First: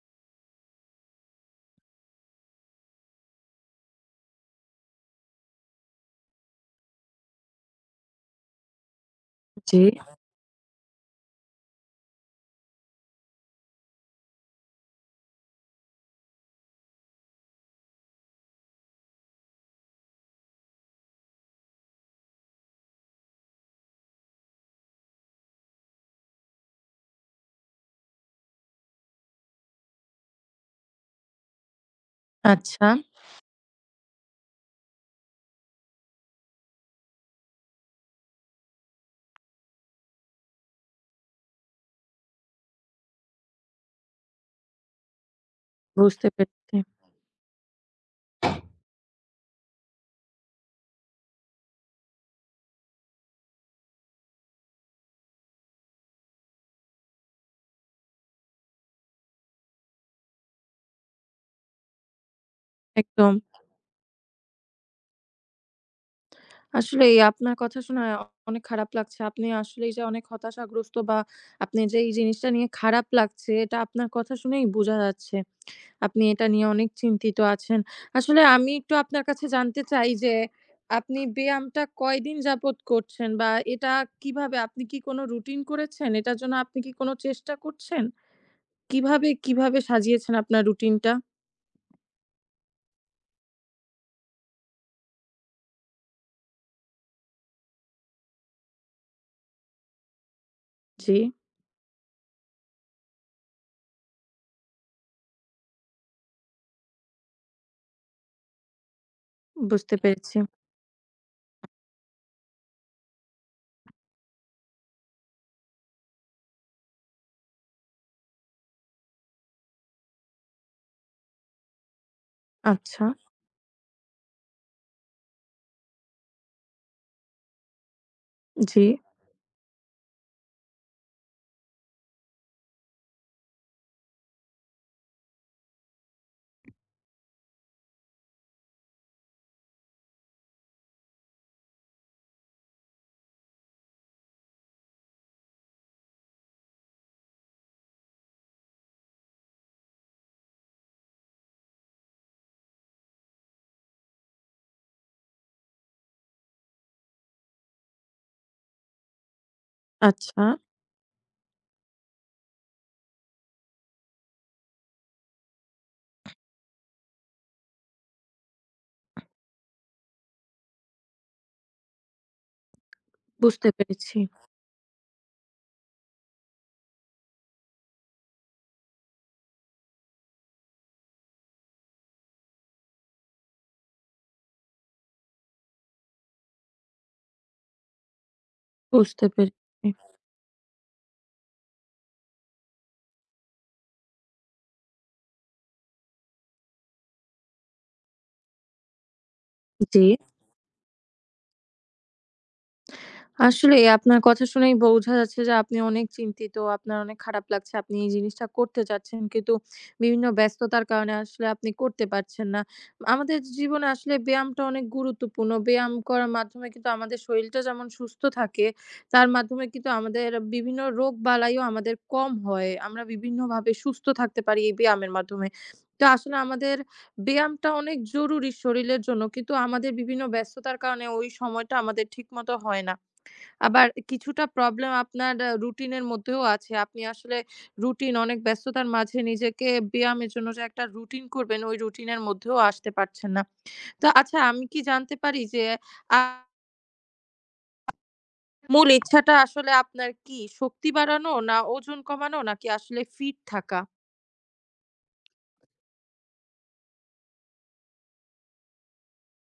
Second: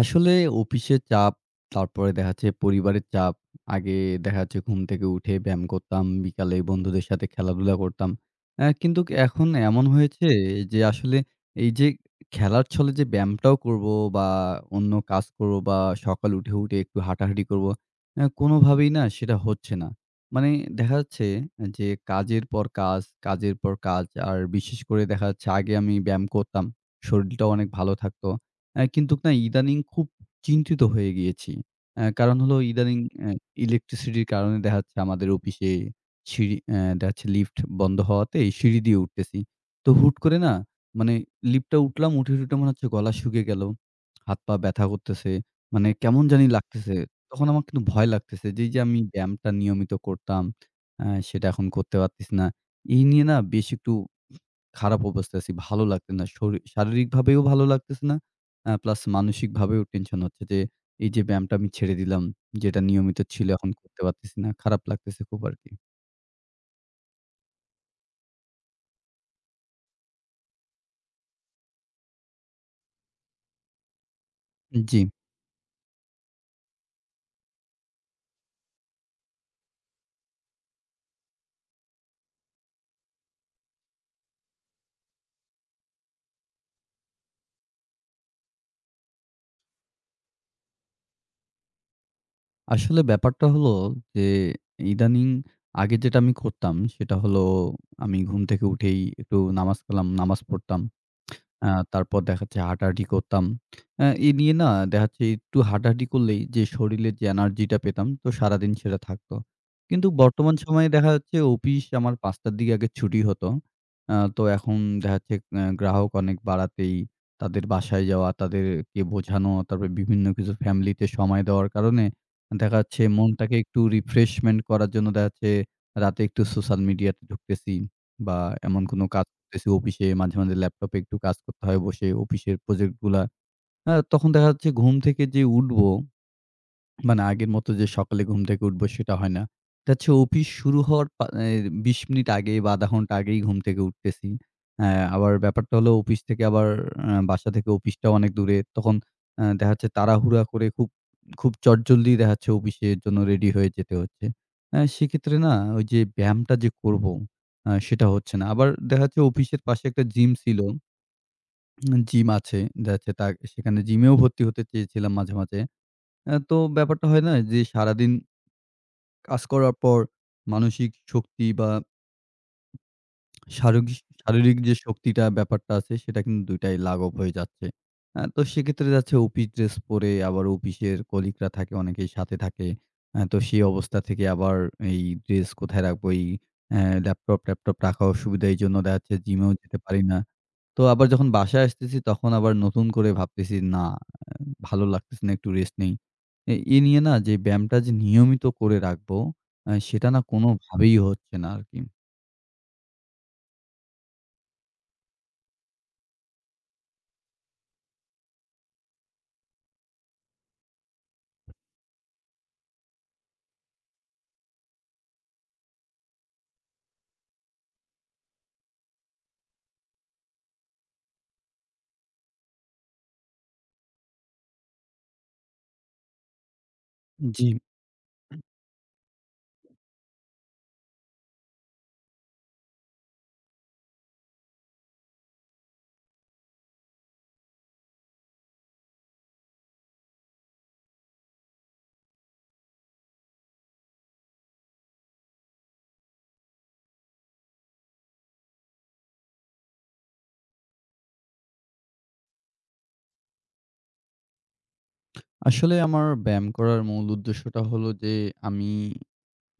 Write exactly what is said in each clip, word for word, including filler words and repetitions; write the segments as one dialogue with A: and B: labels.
A: আসলে অফিসের চাপ, তারপরে দেখা যাচ্ছে পরিবারের চাপ। আগে দেখা যাচ্ছে ঘুম থেকে উঠে ব্যায়াম করতাম, বিকালে বন্ধুদের সাথে খেলাধুলা করতাম। অ্যা কিন্তু এখন
B: জি,
A: এমন হয়েছে যে আসলে এই যে খেলার ছলে যে ব্যায়ামটাও করবো বা অন্য কাজ করবো বা সকালে উঠে, উঠে একটু হাঁটাহাঁটি করবো, অ্যা কোনোভাবেই না সেটা হচ্ছে না। মানে দেখা যাচ্ছে যে কাজের পর কাজ, কাজের পর কাজ। আর বিশেষ করে দেখা যাচ্ছে আগে আমি ব্যায়াম করতাম। শরীলটাও অনেক ভালো থাকতো। অ্যা কিন্তু না ইদানিং খুব চিন্তিত হয়ে গিয়েছি। অ্যা কারণ হলো
B: আচ্ছা
A: ইদানিং অ্যা ইলেকট্রিসিটির কারণে দেখা যাচ্ছে আমাদের অফিসে সিঁড়ি অ্যা দেখা যাচ্ছে লিফট বন্ধ হওয়াতে সিঁড়ি দিয়ে উঠতেছি। তো হুট করে না মানে লিফটটা উঠলাম, উঠে, উঠে মনে হচ্ছে গলা শুকিয়ে গেল। হাত-পা ব্যথা করতেছে। মানে কেমন
B: বুঝতে
A: জানি
B: পেরেছি।
A: লাগতেছে। তখন আমার কিন্তু ভয় লাগতেছে যে, এই যে আমি ব্যায়ামটা নিয়মিত করতাম, অ্যা সেটা এখন করতে পারতেছি না। এই নিয়ে না বেশ একটু খারাপ অবস্থায় আছি, ভালো লাগতেছে না। শরী শারীরিকভাবেও ভালো লাগতেছে না। আ প্লাস মানসিকভাবেও টেনশন হচ্ছে যে, এই যে ব্যায়ামটা আমি ছেড়ে দিলাম, যেটা নিয়মিত
B: একদম।
A: ছিল এখন করতে পারতেছি না। খারাপ লাগতেছে খুব আরকি।
B: আসলেই আপনার কথা শুনে অনেক খারাপ লাগছে। আপনি আসলেই যে অনেক হতাশাগ্রস্ত বা আপনি যে এই জিনিসটা নিয়ে খারাপ লাগছে এটা আপনার কথা শুনেই বোঝা
A: জি,
B: যাচ্ছে। আপনি এটা নিয়ে অনেক চিন্তিত আছেন। আসলে আমি একটু আপনার কাছে জানতে চাই যে আপনি ব্যায়ামটা কয়দিন যাবত করছেন? বা এটা কিভাবে আপনি কি কোনো রুটিন করেছেন? এটার জন্য আপনি কি কোনো চেষ্টা করছেন? কিভাবে, কিভাবে সাজিয়েছেন আপনার রুটিনটা?
A: আসলে ব্যাপারটা হলো যে ইদানিং আগে যেটা আমি করতাম সেটা হলো আমি ঘুম থেকে উঠেই একটু নামাজ কালাম নামাজ পড়তাম।
B: জি,
A: আ তারপর দেখা যাচ্ছে হাঁটাহাঁটি করতাম। আ এ নিয়ে না দেখা যাচ্ছে একটু হাঁটাহাঁটি করলেই যে শরীরে যে এনার্জিটা পেতাম তো সারাদিন সেটা থাকতো।
B: বুঝতে
A: কিন্তু
B: পেরেছি।
A: বর্তমান সময়ে দেখা যাচ্ছে অফিস আমার পাঁচটা র দিকে আগে ছুটি হতো। আ তো এখন দেখা যাচ্ছে আ গ্রাহক অনেক বাড়াতেই তাদের বাসায় যাওয়া, তাদেরকে বোঝানো, তারপরে বিভিন্ন কিছু ফ্যামিলিতে সময় দেওয়ার কারণে দেখা যাচ্ছে
B: আচ্ছা।
A: মনটাকে একটু রিফ্রেশমেন্ট করার জন্য দেখা যাচ্ছে রাতে একটু সোশ্যাল মিডিয়াতে ঢুকতেছি বা এমন
B: জি,
A: কোনো কাজ করতেছি অফিসে, মাঝে, মাঝে ল্যাপটপে একটু কাজ করতে হয় বসে অফিসের প্রজেক্ট গুলা। হ্যাঁ, তখন দেখা যাচ্ছে ঘুম থেকে যে উঠবো মানে আগের মতো যে সকালে ঘুম থেকে উঠবো সেটা হয় না। এটা হচ্ছে অফিস শুরু হওয়ার পা এ বিশ মিনিট আগে বা আধা ঘন্টা আগেই ঘুম থেকে উঠতেছি। অ্যা আবার ব্যাপারটা হলো অফিস থেকে আবার আ বাসা থেকে অফিসটাও অনেক দূরে। তখন আ দেখা যাচ্ছে তাড়াহুড়া করে খুব, খুব চটজলদি দেখা যাচ্ছে অফিসের জন্য রেডি হয়ে যেতে হচ্ছে। অ্যা সেক্ষেত্রে না ওই যে ব্যায়ামটা যে করবো আ সেটা হচ্ছে না। আবার দেখা যাচ্ছে অফিসের পাশে একটা জিম
B: আচ্ছা
A: ছিল। জিম আছে। দেখা যাচ্ছে তা সেখানে জিমেও ভর্তি হতে চেয়েছিলাম মাঝে, মাঝে। অ্যা তো ব্যাপারটা হয় না যে সারাদিন কাজ করার পর মানসিক শক্তি বা
B: বুঝতে
A: শারগিক
B: পেরেছি,
A: শারীরিক যে শক্তিটা ব্যাপারটা আছে সেটা কিন্তু দুই টাই লাঘব হয়ে যাচ্ছে। অ্যা তো সেক্ষেত্রে যাচ্ছে অফিস ড্রেস পরে আবার অফিসের কলিগরা থাকে অনেকেই সাথে থাকে। অ্যা তো সেই অবস্থা থেকে আবার এই ড্রেস কোথায় রাখবো? এই অ্যা ল্যাপটপ-ট্যাপটপ রাখা অসুবিধা। এইজন্য দেখা যাচ্ছে
B: বুঝতে
A: জিমেও যেতে
B: পেরেছি।
A: পারি না। তো আবার যখন বাসায় আসতেছি তখন আবার নতুন করে ভাবতেছি না ভালো লাগতেছে না, একটু রেস্ট নেই। এ এ নিয়ে না যে ব্যায়ামটা যে নিয়মিত করে রাখবো, আ
B: জি।
A: সেটা না কোনোভাবেই হচ্ছে না আরকি।
B: আসলে আপনার কথা শুনেই বোঝা যাচ্ছে যে আপনি অনেক চিন্তিত। আপনার অনেক খারাপ লাগছে। আপনি এই জিনিসটা করতে চাচ্ছেন কিন্তু বিভিন্ন ব্যস্ততার কারণে আসলে আপনি করতে পারছেন না। আমাদের জীবনে আসলে ব্যায়ামটা অনেক গুরুত্বপূর্ণ। ব্যায়াম করার মাধ্যমে কিন্তু আমাদের শরীরটা যেমন সুস্থ থাকে, তার মাধ্যমে কিন্তু আমাদের বিভিন্ন রোগবালাইও আমাদের কম হয়। আমরা বিভিন্নভাবে সুস্থ থাকতে পারি এই ব্যায়ামের মাধ্যমে। তো আসলে আমাদের
A: জি।
B: ব্যায়ামটা অনেক জরুরি শরীরের জন্য। কিন্তু আমাদের বিভিন্ন ব্যস্ততার কারণে ওই সময়টা আমাদের ঠিকমতো হয় না। আবার কিছুটা প্রবলেম আপনার আ রুটিনের মধ্যেও আছে। আপনি আসলে রুটিন অনেক ব্যস্ততার মাঝে নিজেকে ব্যায়ামের জন্য যে একটা রুটিন করবেন, ওই রুটিনের মধ্যেও আসতে পারছেন না। তো আচ্ছা আমি কি জানতে পারি যে আ মূল ইচ্ছাটা আসলে আপনার কি? শক্তি বাড়ানো না ওজন কমানো নাকি আসলে ফিট থাকা?
A: আসলে আমার ব্যায়াম করার মূল উদ্দেশ্যটা হলো যে আমি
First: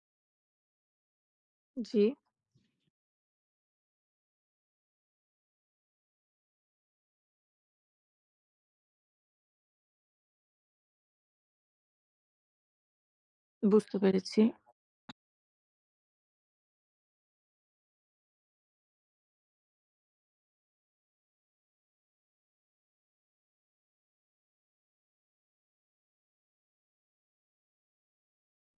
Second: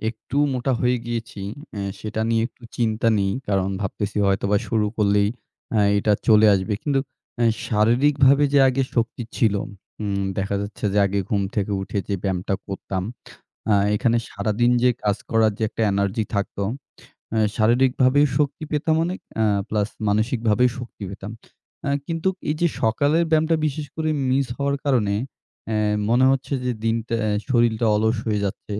A: একটু মোটা হয়ে গিয়েছি। অ্যা
B: জি,
A: সেটা নিয়ে একটু চিন্তা নেই। কারণ ভাবতেছি হয়তোবা শুরু করলেই অ্যা এটা চলে আসবে। কিন্তু অ্যা শারীরিকভাবে যে আগে শক্তি ছিল, উম দেখা যাচ্ছে যে আগে ঘুম থেকে উঠে যে ব্যায়ামটা করতাম, আ
B: বুঝতে
A: এখানে
B: পেরেছি।
A: সারাদিন যে কাজ করার যে একটা এনার্জি থাকতো, অ্যা শারীরিকভাবেও শক্তি পেতাম অনেক, আ প্লাস মানসিকভাবেও শক্তি পেতাম। আ কিন্তু এই যে সকালের ব্যায়ামটা বিশেষ করে মিস হওয়ার কারণে অ্যা মনে হচ্ছে যে দিনটা শরীলটা অলস হয়ে যাচ্ছে।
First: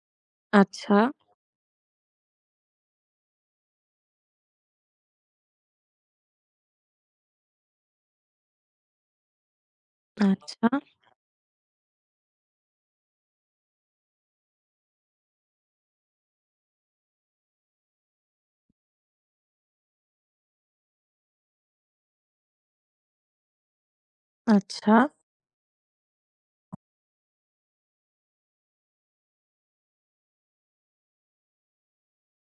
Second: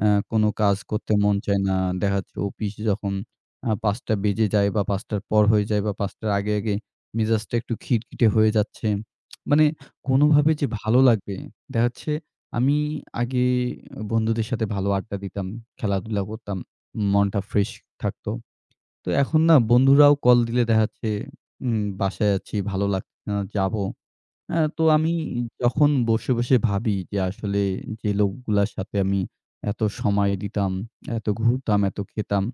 A: অ্যা কোনো কাজ
B: আচ্ছা,
A: করতে মন চায় না। দেখা যাচ্ছে অফিস যখন আ পাঁচটা বেজে যায় বা পাঁচটা র পর হয়ে যায় বা পাঁচটা র আগে, আগে মেজাজটা একটু খিটখিটে হয়ে যাচ্ছে। মানে কোনোভাবে
B: আচ্ছা,
A: যে ভালো লাগবে, দেখা যাচ্ছে আমি আগে বন্ধুদের সাথে ভালো আড্ডা দিতাম, খেলাধুলা করতাম, মনটা ফ্রেশ থাকতো। তো এখন না বন্ধুরাও কল দিলে দেখা যাচ্ছে উম বাসায় আছি, ভালো লাগছে না, যাবো আ তো
B: আচ্ছা।
A: আমি যখন বসে, বসে ভাবি যে আসলে যে লোকগুলার সাথে আমি এত সময় দিতাম, এত ঘুরতাম, এত খেতাম।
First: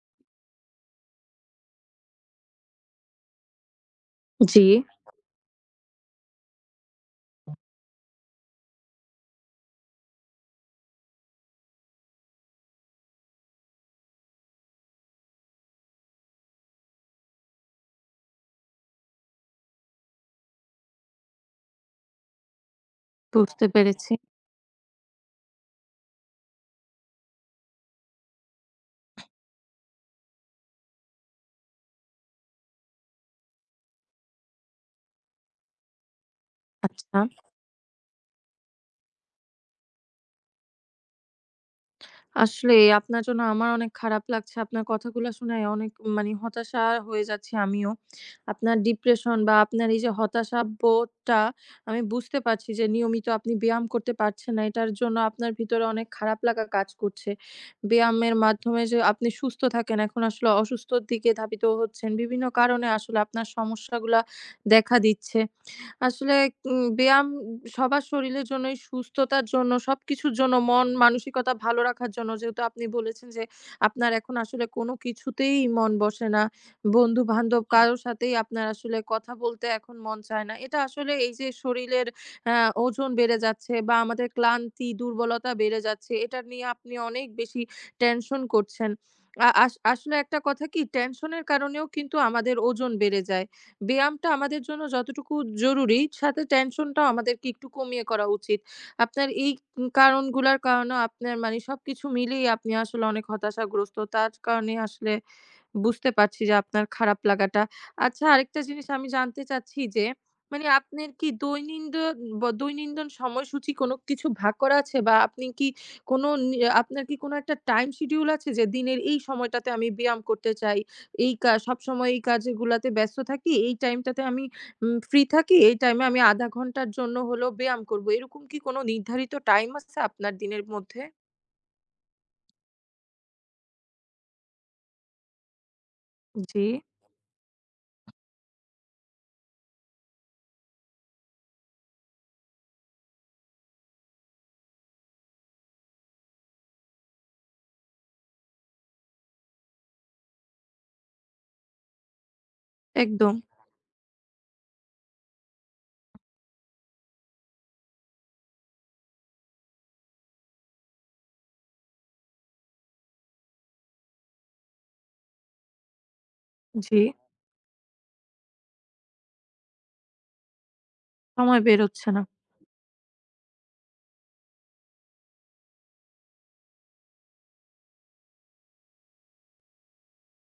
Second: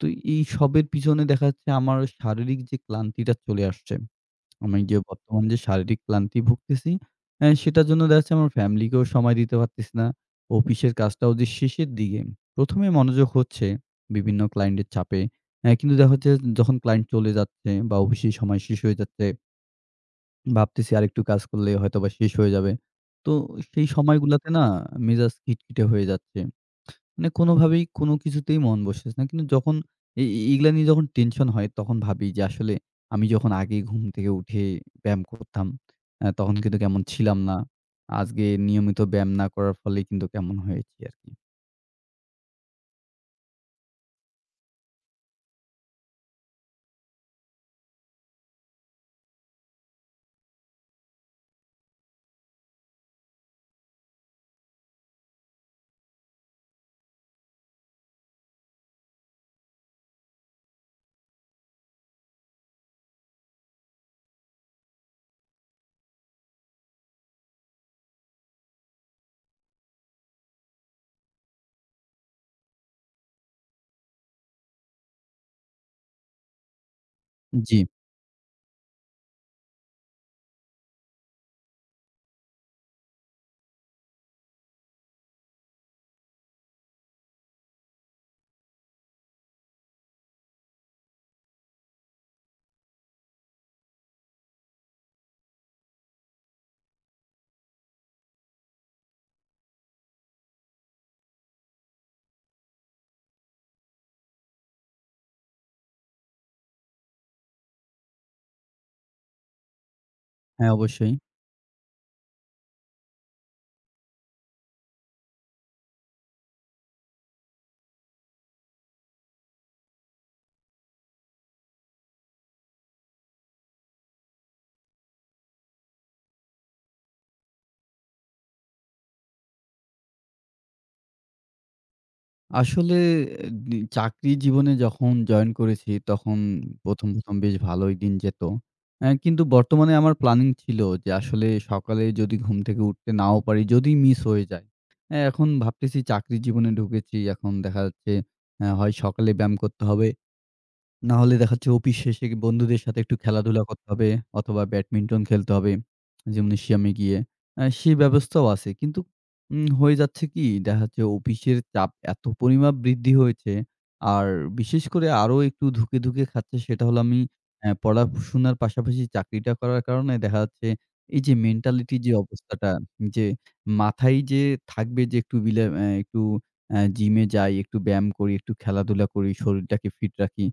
A: তো এইসবের পিছনে দেখা যাচ্ছে আমার শারীরিক যে ক্লান্তিটা চলে আসছে।
B: জি,
A: আমি যে বর্তমান যে শারীরিক ক্লান্তি ভুগতেছি, অ্যা সেটার জন্য দেখা যাচ্ছে আমার ফ্যামিলিকেও সময় দিতে পারতেছি না। অফিসের কাজটাও যে শেষের দিকে, ১ম এ মনোযোগ হচ্ছে বিভিন্ন ক্লায়েন্টের চাপে। অ্যা কিন্তু দেখা যাচ্ছে যখন ক্লায়েন্ট চলে যাচ্ছে বা অফিসের সময় শেষ হয়ে যাচ্ছে ভাবতেছি আরেকটু কাজ করলে হয়তোবা শেষ হয়ে যাবে। তো
B: বুঝতে
A: সেই
B: পেরেছি।
A: সময়গুলাতে না মেজাজ খিটখিটে হয়ে যাচ্ছে। মানে কোনোভাবেই কোনো কিছুতেই মন বসতেছে না। কিন্তু যখন এই এই এগুলা নিয়ে যখন টেনশন হয় তখন ভাবি যে আসলে আমি যখন আগে ঘুম থেকে উঠে ব্যায়াম করতাম আ তখন কিন্তু কেমন
B: আচ্ছা।
A: ছিলাম না। আজকে নিয়মিত ব্যায়াম না করার ফলে কিন্তু কেমন হয়েছি আরকি।
B: আসলে আপনার জন্য আমার অনেক খারাপ লাগছে। আপনার কথাগুলা শুনে অনেক মানে হতাশা হয়ে যাচ্ছি আমিও। আপনার ডিপ্রেশন বা আপনার এই যে হতাশা বোধটা আমি বুঝতে পারছি যে নিয়মিত আপনি ব্যায়াম করতে পারছেন না। এটার জন্য আপনার ভিতরে অনেক খারাপ লাগা কাজ করছে। ব্যায়ামের মাধ্যমে যে আপনি সুস্থ থাকেন, এখন আসলে অসুস্থর দিকে ধাবিত হচ্ছেন। বিভিন্ন কারণে আসলে আপনার সমস্যাগুলা দেখা দিচ্ছে। আসলে উম ব্যায়াম সবার শরীরের জন্যই সুস্থতার জন্য সবকিছুর জন্য মন মানসিকতা ভালো রাখার জন্য যেহেতু আপনি বলেছেন যে আপনার এখন আসলে কোনো কিছুতেই মন বসে না। বন্ধু-বান্ধব
A: জি,
B: কারো সাথেই আপনার আসলে কথা বলতে এখন মন চায় না। এটা আসলে এই যে শরীরের অ্যা ওজন বেড়ে যাচ্ছে বা আমাদের ক্লান্তি, দুর্বলতা বেড়ে যাচ্ছে এটা নিয়ে আপনি অনেক বেশি টেনশন করছেন। আ আস আসলে একটা কথা কি টেনশনের কারণেও কিন্তু আমাদের ওজন বেড়ে যায়। ব্যায়ামটা আমাদের জন্য যতটুকু জরুরি, সাথে টেনশনটাও আমাদেরকে একটু কমিয়ে করা উচিত। আপনার এই উম কারণগুলার কারণেও আপনার মানে সবকিছু মিলিয়ে আপনি আসলে অনেক হতাশাগ্রস্ত। তার কারণে আসলে বুঝতে পারছি যে আপনার খারাপ লাগাটা। আচ্ছা আরেকটা জিনিস আমি জানতে চাচ্ছি যে, মানে
A: হ্যাঁ
B: আপনার
A: অবশ্যই।
B: কি দৈনিন্দ ব দৈনন্দিন সময়সূচি কোনো কিছু ভাগ করা আছে? বা আপনি কি কোনো নি আপনার কি কোনো একটা টাইম শিডিউল আছে যে, দিনের এই সময়টাতে আমি ব্যায়াম করতে চাই, এই কা সবসময় এই কাজগুলাতে ব্যস্ত থাকি, এই টাইমটাতে আমি উম ফ্রি থাকি, এই টাইমে আমি আধা ঘন্টার জন্য হলেও ব্যায়াম করব। এরকম কি কোনো নির্ধারিত টাইম আছে আপনার দিনের মধ্যে?
A: আসলে এ দি চাকরি জীবনে যখন জয়েন করেছি, তখন
B: জি,
A: ১ম, ১ম বেশ ভালোই দিন যেত। অ্যা কিন্তু বর্তমানে আমার প্ল্যানিং ছিল যে আসলে সকালে যদি ঘুম থেকে উঠতে নাও পারি, যদি মিস হয়ে যায়। অ্যা এখন ভাবতেছি চাকরি জীবনে ঢুকেছি। এখন দেখা যাচ্ছে অ্যা হয় সকালে ব্যায়াম করতে হবে না হলে দেখা যাচ্ছে অফিস শেষে বন্ধুদের সাথে একটু
B: একদম।
A: খেলাধুলা করতে হবে অথবা ব্যাডমিন্টন খেলতে হবে জিমনেশিয়ামে গিয়ে। আ সেই ব্যবস্থাও আছে। কিন্তু উম হয়ে যাচ্ছে কি দেখা যাচ্ছে অফিসের চাপ এত পরিমাপ বৃদ্ধি হয়েছে। আর বিশেষ করে আরো একটু ধুঁকে, ধুঁকে খাচ্ছে সেটা
B: জি,
A: হলো আমি অ্যা পড়াশোনার পাশাপাশি চাকরিটা করার কারণে দেখা যাচ্ছে এই যে
B: সময় বের
A: মেন্টালিটি
B: হচ্ছে
A: যে
B: না।
A: অবস্থাটা যে মাথায় যে থাকবে যে একটু বিলে অ্যা একটু অ্যা জিমে যাই, একটু ব্যায়াম করি, একটু খেলাধুলা করি, শরীরটাকে ফিট রাখি।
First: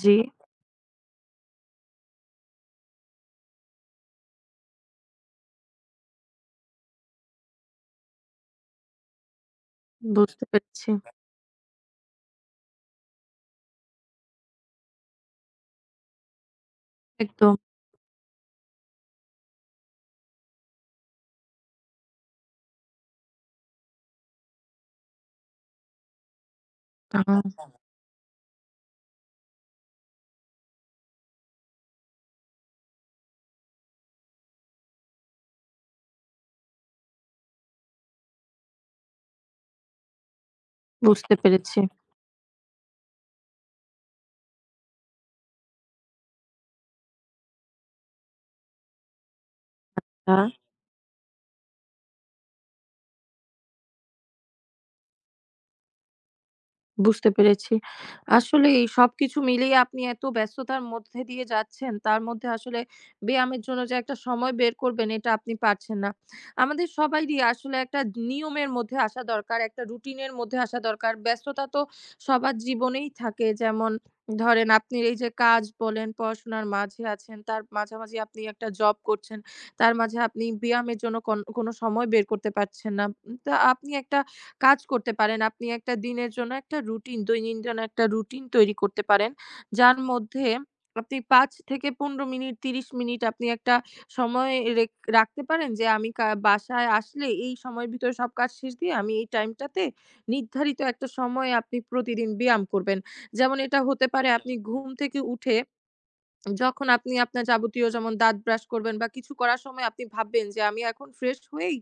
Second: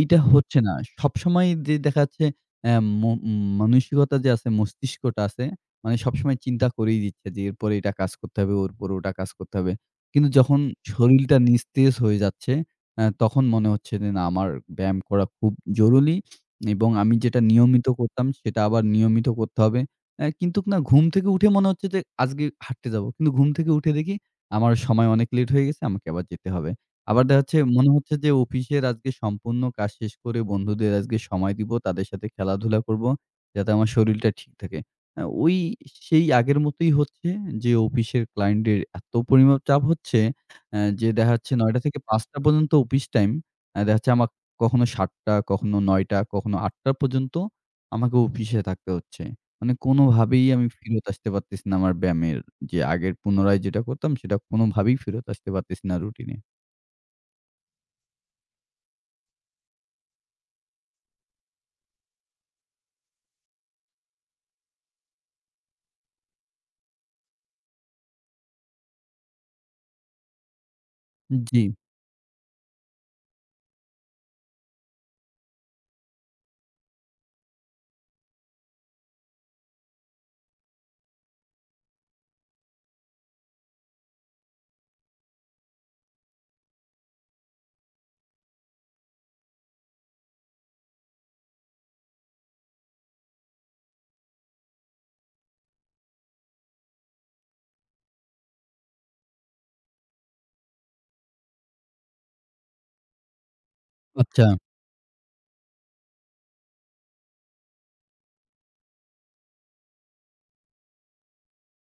B: জি।
A: হচ্ছে না। সবসময় যে দেখা যাচ্ছে অ্যা ম উম, মানসিকতা যে আছে, মস্তিষ্কটা আছে, মানে সবসময় চিন্তা করেই দিচ্ছে যে এরপরে এটা কাজ করতে হবে, ওর পরে ওটা কাজ করতে হবে। কিন্তু
B: বুঝতে
A: যখন
B: পেরেছি।
A: শরীরটা নিস্তেজ হয়ে যাচ্ছে, অ্যা তখন মনে হচ্ছে যে না আমার ব্যায়াম করা খুব জরুরি এবং আমি যেটা
B: একদম
A: নিয়মিত করতাম সেটা আবার নিয়মিত করতে হবে। অ্যা কিন্তুক না ঘুম থেকে উঠে মনে হচ্ছে যে আজকে হাঁটতে যাবো। কিন্তু ঘুম থেকে উঠে দেখি আমার সময় অনেক লেট হয়ে গেছে। আমাকে আবার যেতে হবে। আবার দেখা যাচ্ছে
B: আ
A: মনে হচ্ছে যে অফিসের আজকে সম্পূর্ণ কাজ শেষ করে বন্ধুদের আজকে সময় দিব, তাদের সাথে খেলাধুলা করব। যাতে আমার শরীরটা ঠিক থাকে। আ ওই সেই আগের মতোই হচ্ছে যে অফিসের ক্লায়েন্টের এত পরিমাপ চাপ হচ্ছে আ যে দেখা
B: বুঝতে
A: যাচ্ছে
B: পেরেছি।
A: নয়টা থেকে পাঁচটা পর্যন্ত অফিস টাইম। আ দেখা যাচ্ছে আমার কখনো সাতটা কখনো নয়টা কখনো আটটা পর্যন্ত আমাকে অফিসে থাকতে হচ্ছে। মানে
B: আ
A: কোনোভাবেই আমি ফেরত আসতে পারতেছি না আমার ব্যায়ামের যে আগের পুনরায় যেটা করতাম সেটা কোনোভাবেই ফেরত আসতে পারতেছি না রুটিনে।
B: বুঝতে পেরেছি। আসলেই সবকিছু মিলিয়ে আপনি এত ব্যস্ততার মধ্যে দিয়ে যাচ্ছেন, তার মধ্যে আসলে ব্যায়ামের জন্য যে একটা সময় বের করবেন, এটা আপনি পারছেন না। আমাদের সবাইরই আসলে একটা নিয়মের মধ্যে আসা দরকার, একটা রুটিনের মধ্যে আসা দরকার।
A: জি।
B: ব্যস্ততা তো সবার জীবনেই থাকে। যেমন ধরেন আপনি এই যে কাজ বলেন, পড়াশোনার মাঝে আছেন, তার মাঝামাঝি আপনি একটা জব করছেন, তার মাঝে আপনি ব্যায়ামের জন্য কন কোনো সময় বের করতে পারছেন না। উম তা আপনি একটা কাজ করতে পারেন। আপনি একটা দিনের জন্য একটা রুটিন দৈনন্দিন একটা রুটিন তৈরি করতে পারেন। যার মধ্যে আপনি পাঁচ থেকে পনেরো মিনিট ত্রিশ মিনিট আপনি একটা সময় রেখ রাখতে পারেন যে আমি কা বাসায় আসলে এই সময়ের ভিতরে সব কাজ শেষ দিয়ে আমি এই টাইমটাতে নির্ধারিত একটা সময় আপনি প্রতিদিন ব্যায়াম করবেন। যেমন এটা হতে পারে
A: আচ্ছা,
B: আপনি ঘুম থেকে উঠে যখন আপনি আপনার যাবতীয় যেমন দাঁত ব্রাশ করবেন বা কিছু করার সময় আপনি ভাববেন যে আমি এখন ফ্রেশ হয়েই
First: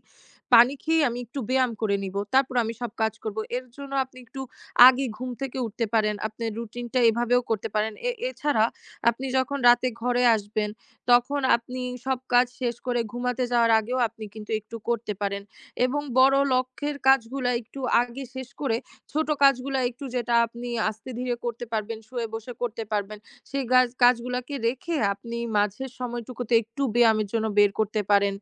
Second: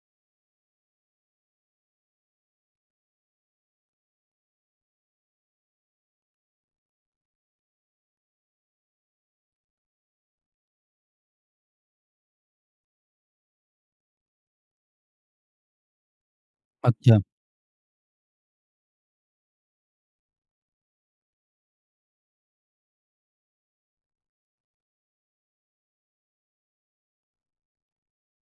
B: পানি খেয়ে আমি একটু ব্যায়াম করে নিব। তারপর আমি সব কাজ করব। এর জন্য আপনি একটু আগে ঘুম থেকে উঠতে পারেন। আপনার রুটিনটা এভাবেও করতে পারেন। এ এছাড়া আপনি যখন রাতে ঘরে আসবেন তখন আপনি সব কাজ শেষ করে ঘুমাতে যাওয়ার আগেও আপনি কিন্তু একটু করতে পারেন। এবং বড় লক্ষ্যের
A: আচ্ছা,
B: কাজগুলা একটু আগে শেষ করে ছোট কাজগুলা একটু যেটা আপনি আস্তে ধীরে করতে পারবেন, শুয়ে বসে করতে পারবেন সেই গাজ কাজগুলাকে রেখে আপনি মাঝের সময়টুকুতে একটু ব্যায়ামের জন্য বের করতে পারেন।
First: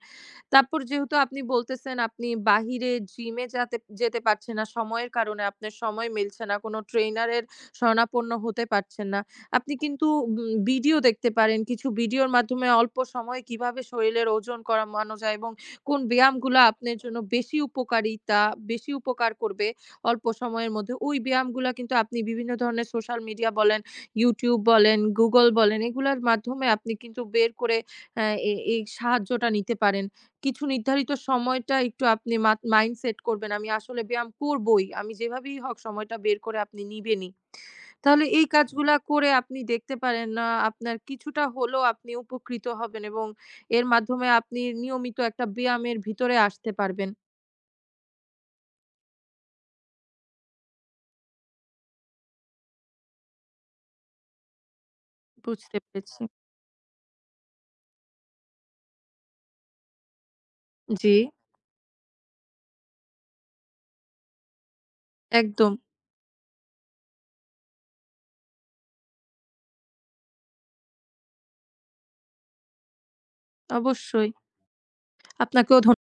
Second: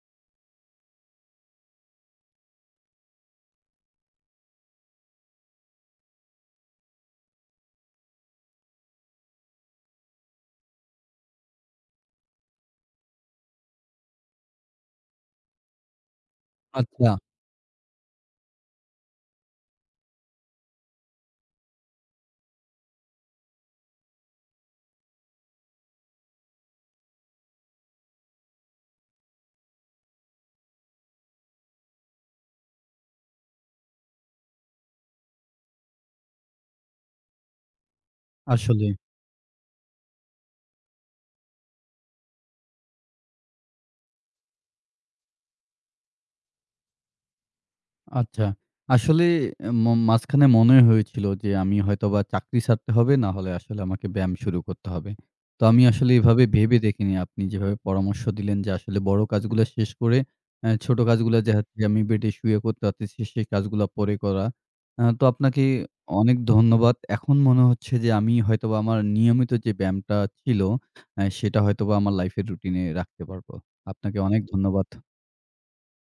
B: তারপর যেহেতু আপনি বলতেছেন আপনি বাহিরে জিমে যাতে যেতে পারছেন না সময়ের কারণে আপনার সময় মিলছে না, কোনো ট্রেইনারের শরণাপন্ন হতে পারছেন না। আপনি কিন্তু উম ভিডিও দেখতে পারেন। কিছু ভিডিওর মাধ্যমে অল্প সময়ে কিভাবে শরীরের ওজন কমানো যায় এবং কোন ব্যায়ামগুলা আপনার
A: আচ্ছা।
B: জন্য বেশি উপকারিতা, বেশি উপকার করবে অল্প সময়ের মধ্যে, ওই ব্যায়ামগুলা কিন্তু আপনি বিভিন্ন ধরনের সোশ্যাল মিডিয়া বলেন, YouTube বলেন, Google বলেন এগুলার মাধ্যমে আপনি কিন্তু বের করে অ্যা এ এই সাহায্যটা নিতে পারেন। কিছু নির্ধারিত সময়টা একটু আপনি মাত মাইন্ড সেট করবেন। আমি আসলে ব্যায়াম করবই। আমি যেভাবেই হোক সময়টা বের করে আপনি নিবেনই। তাহলে এই
A: আসলে।
B: কাজগুলা করে আপনি দেখতে পারেন আ আপনার কিছুটা হলেও আপনি উপকৃত হবেন এবং এর মাধ্যমে আপনি নিয়মিত একটা ব্যায়ামের ভিতরে আসতে পারবেন।
A: আচ্ছা। আসলে ম মাঝখানে মনে হয়েছিল যে আমি হয়তোবা চাকরি ছাড়তে হবে, না হলে আসলে আমাকে ব্যায়াম শুরু করতে হবে। তো
B: বুঝতে
A: আমি আসলে
B: পেরেছি।
A: এভাবে ভেবে দেখিনি। আপনি যেভাবে পরামর্শ দিলেন যে আসলে বড় কাজগুলা শেষ করে অ্যা ছোট
B: জি,
A: কাজগুলা যে হচ্ছে আমি বেডে শুয়ে করতে পারতেছি সেই কাজগুলা পরে করা। আ তো আপনাকে
B: একদম।
A: অনেক ধন্যবাদ। এখন মনে হচ্ছে যে আমি হয়তোবা আমার নিয়মিত যে ব্যায়ামটা ছিল, অ্যা সেটা হয়তোবা আমার লাইফের রুটিনে রাখতে পারবো। আপনাকে
B: অবশ্যই।
A: অনেক ধন্যবাদ।
B: আপনাকেও ধন্য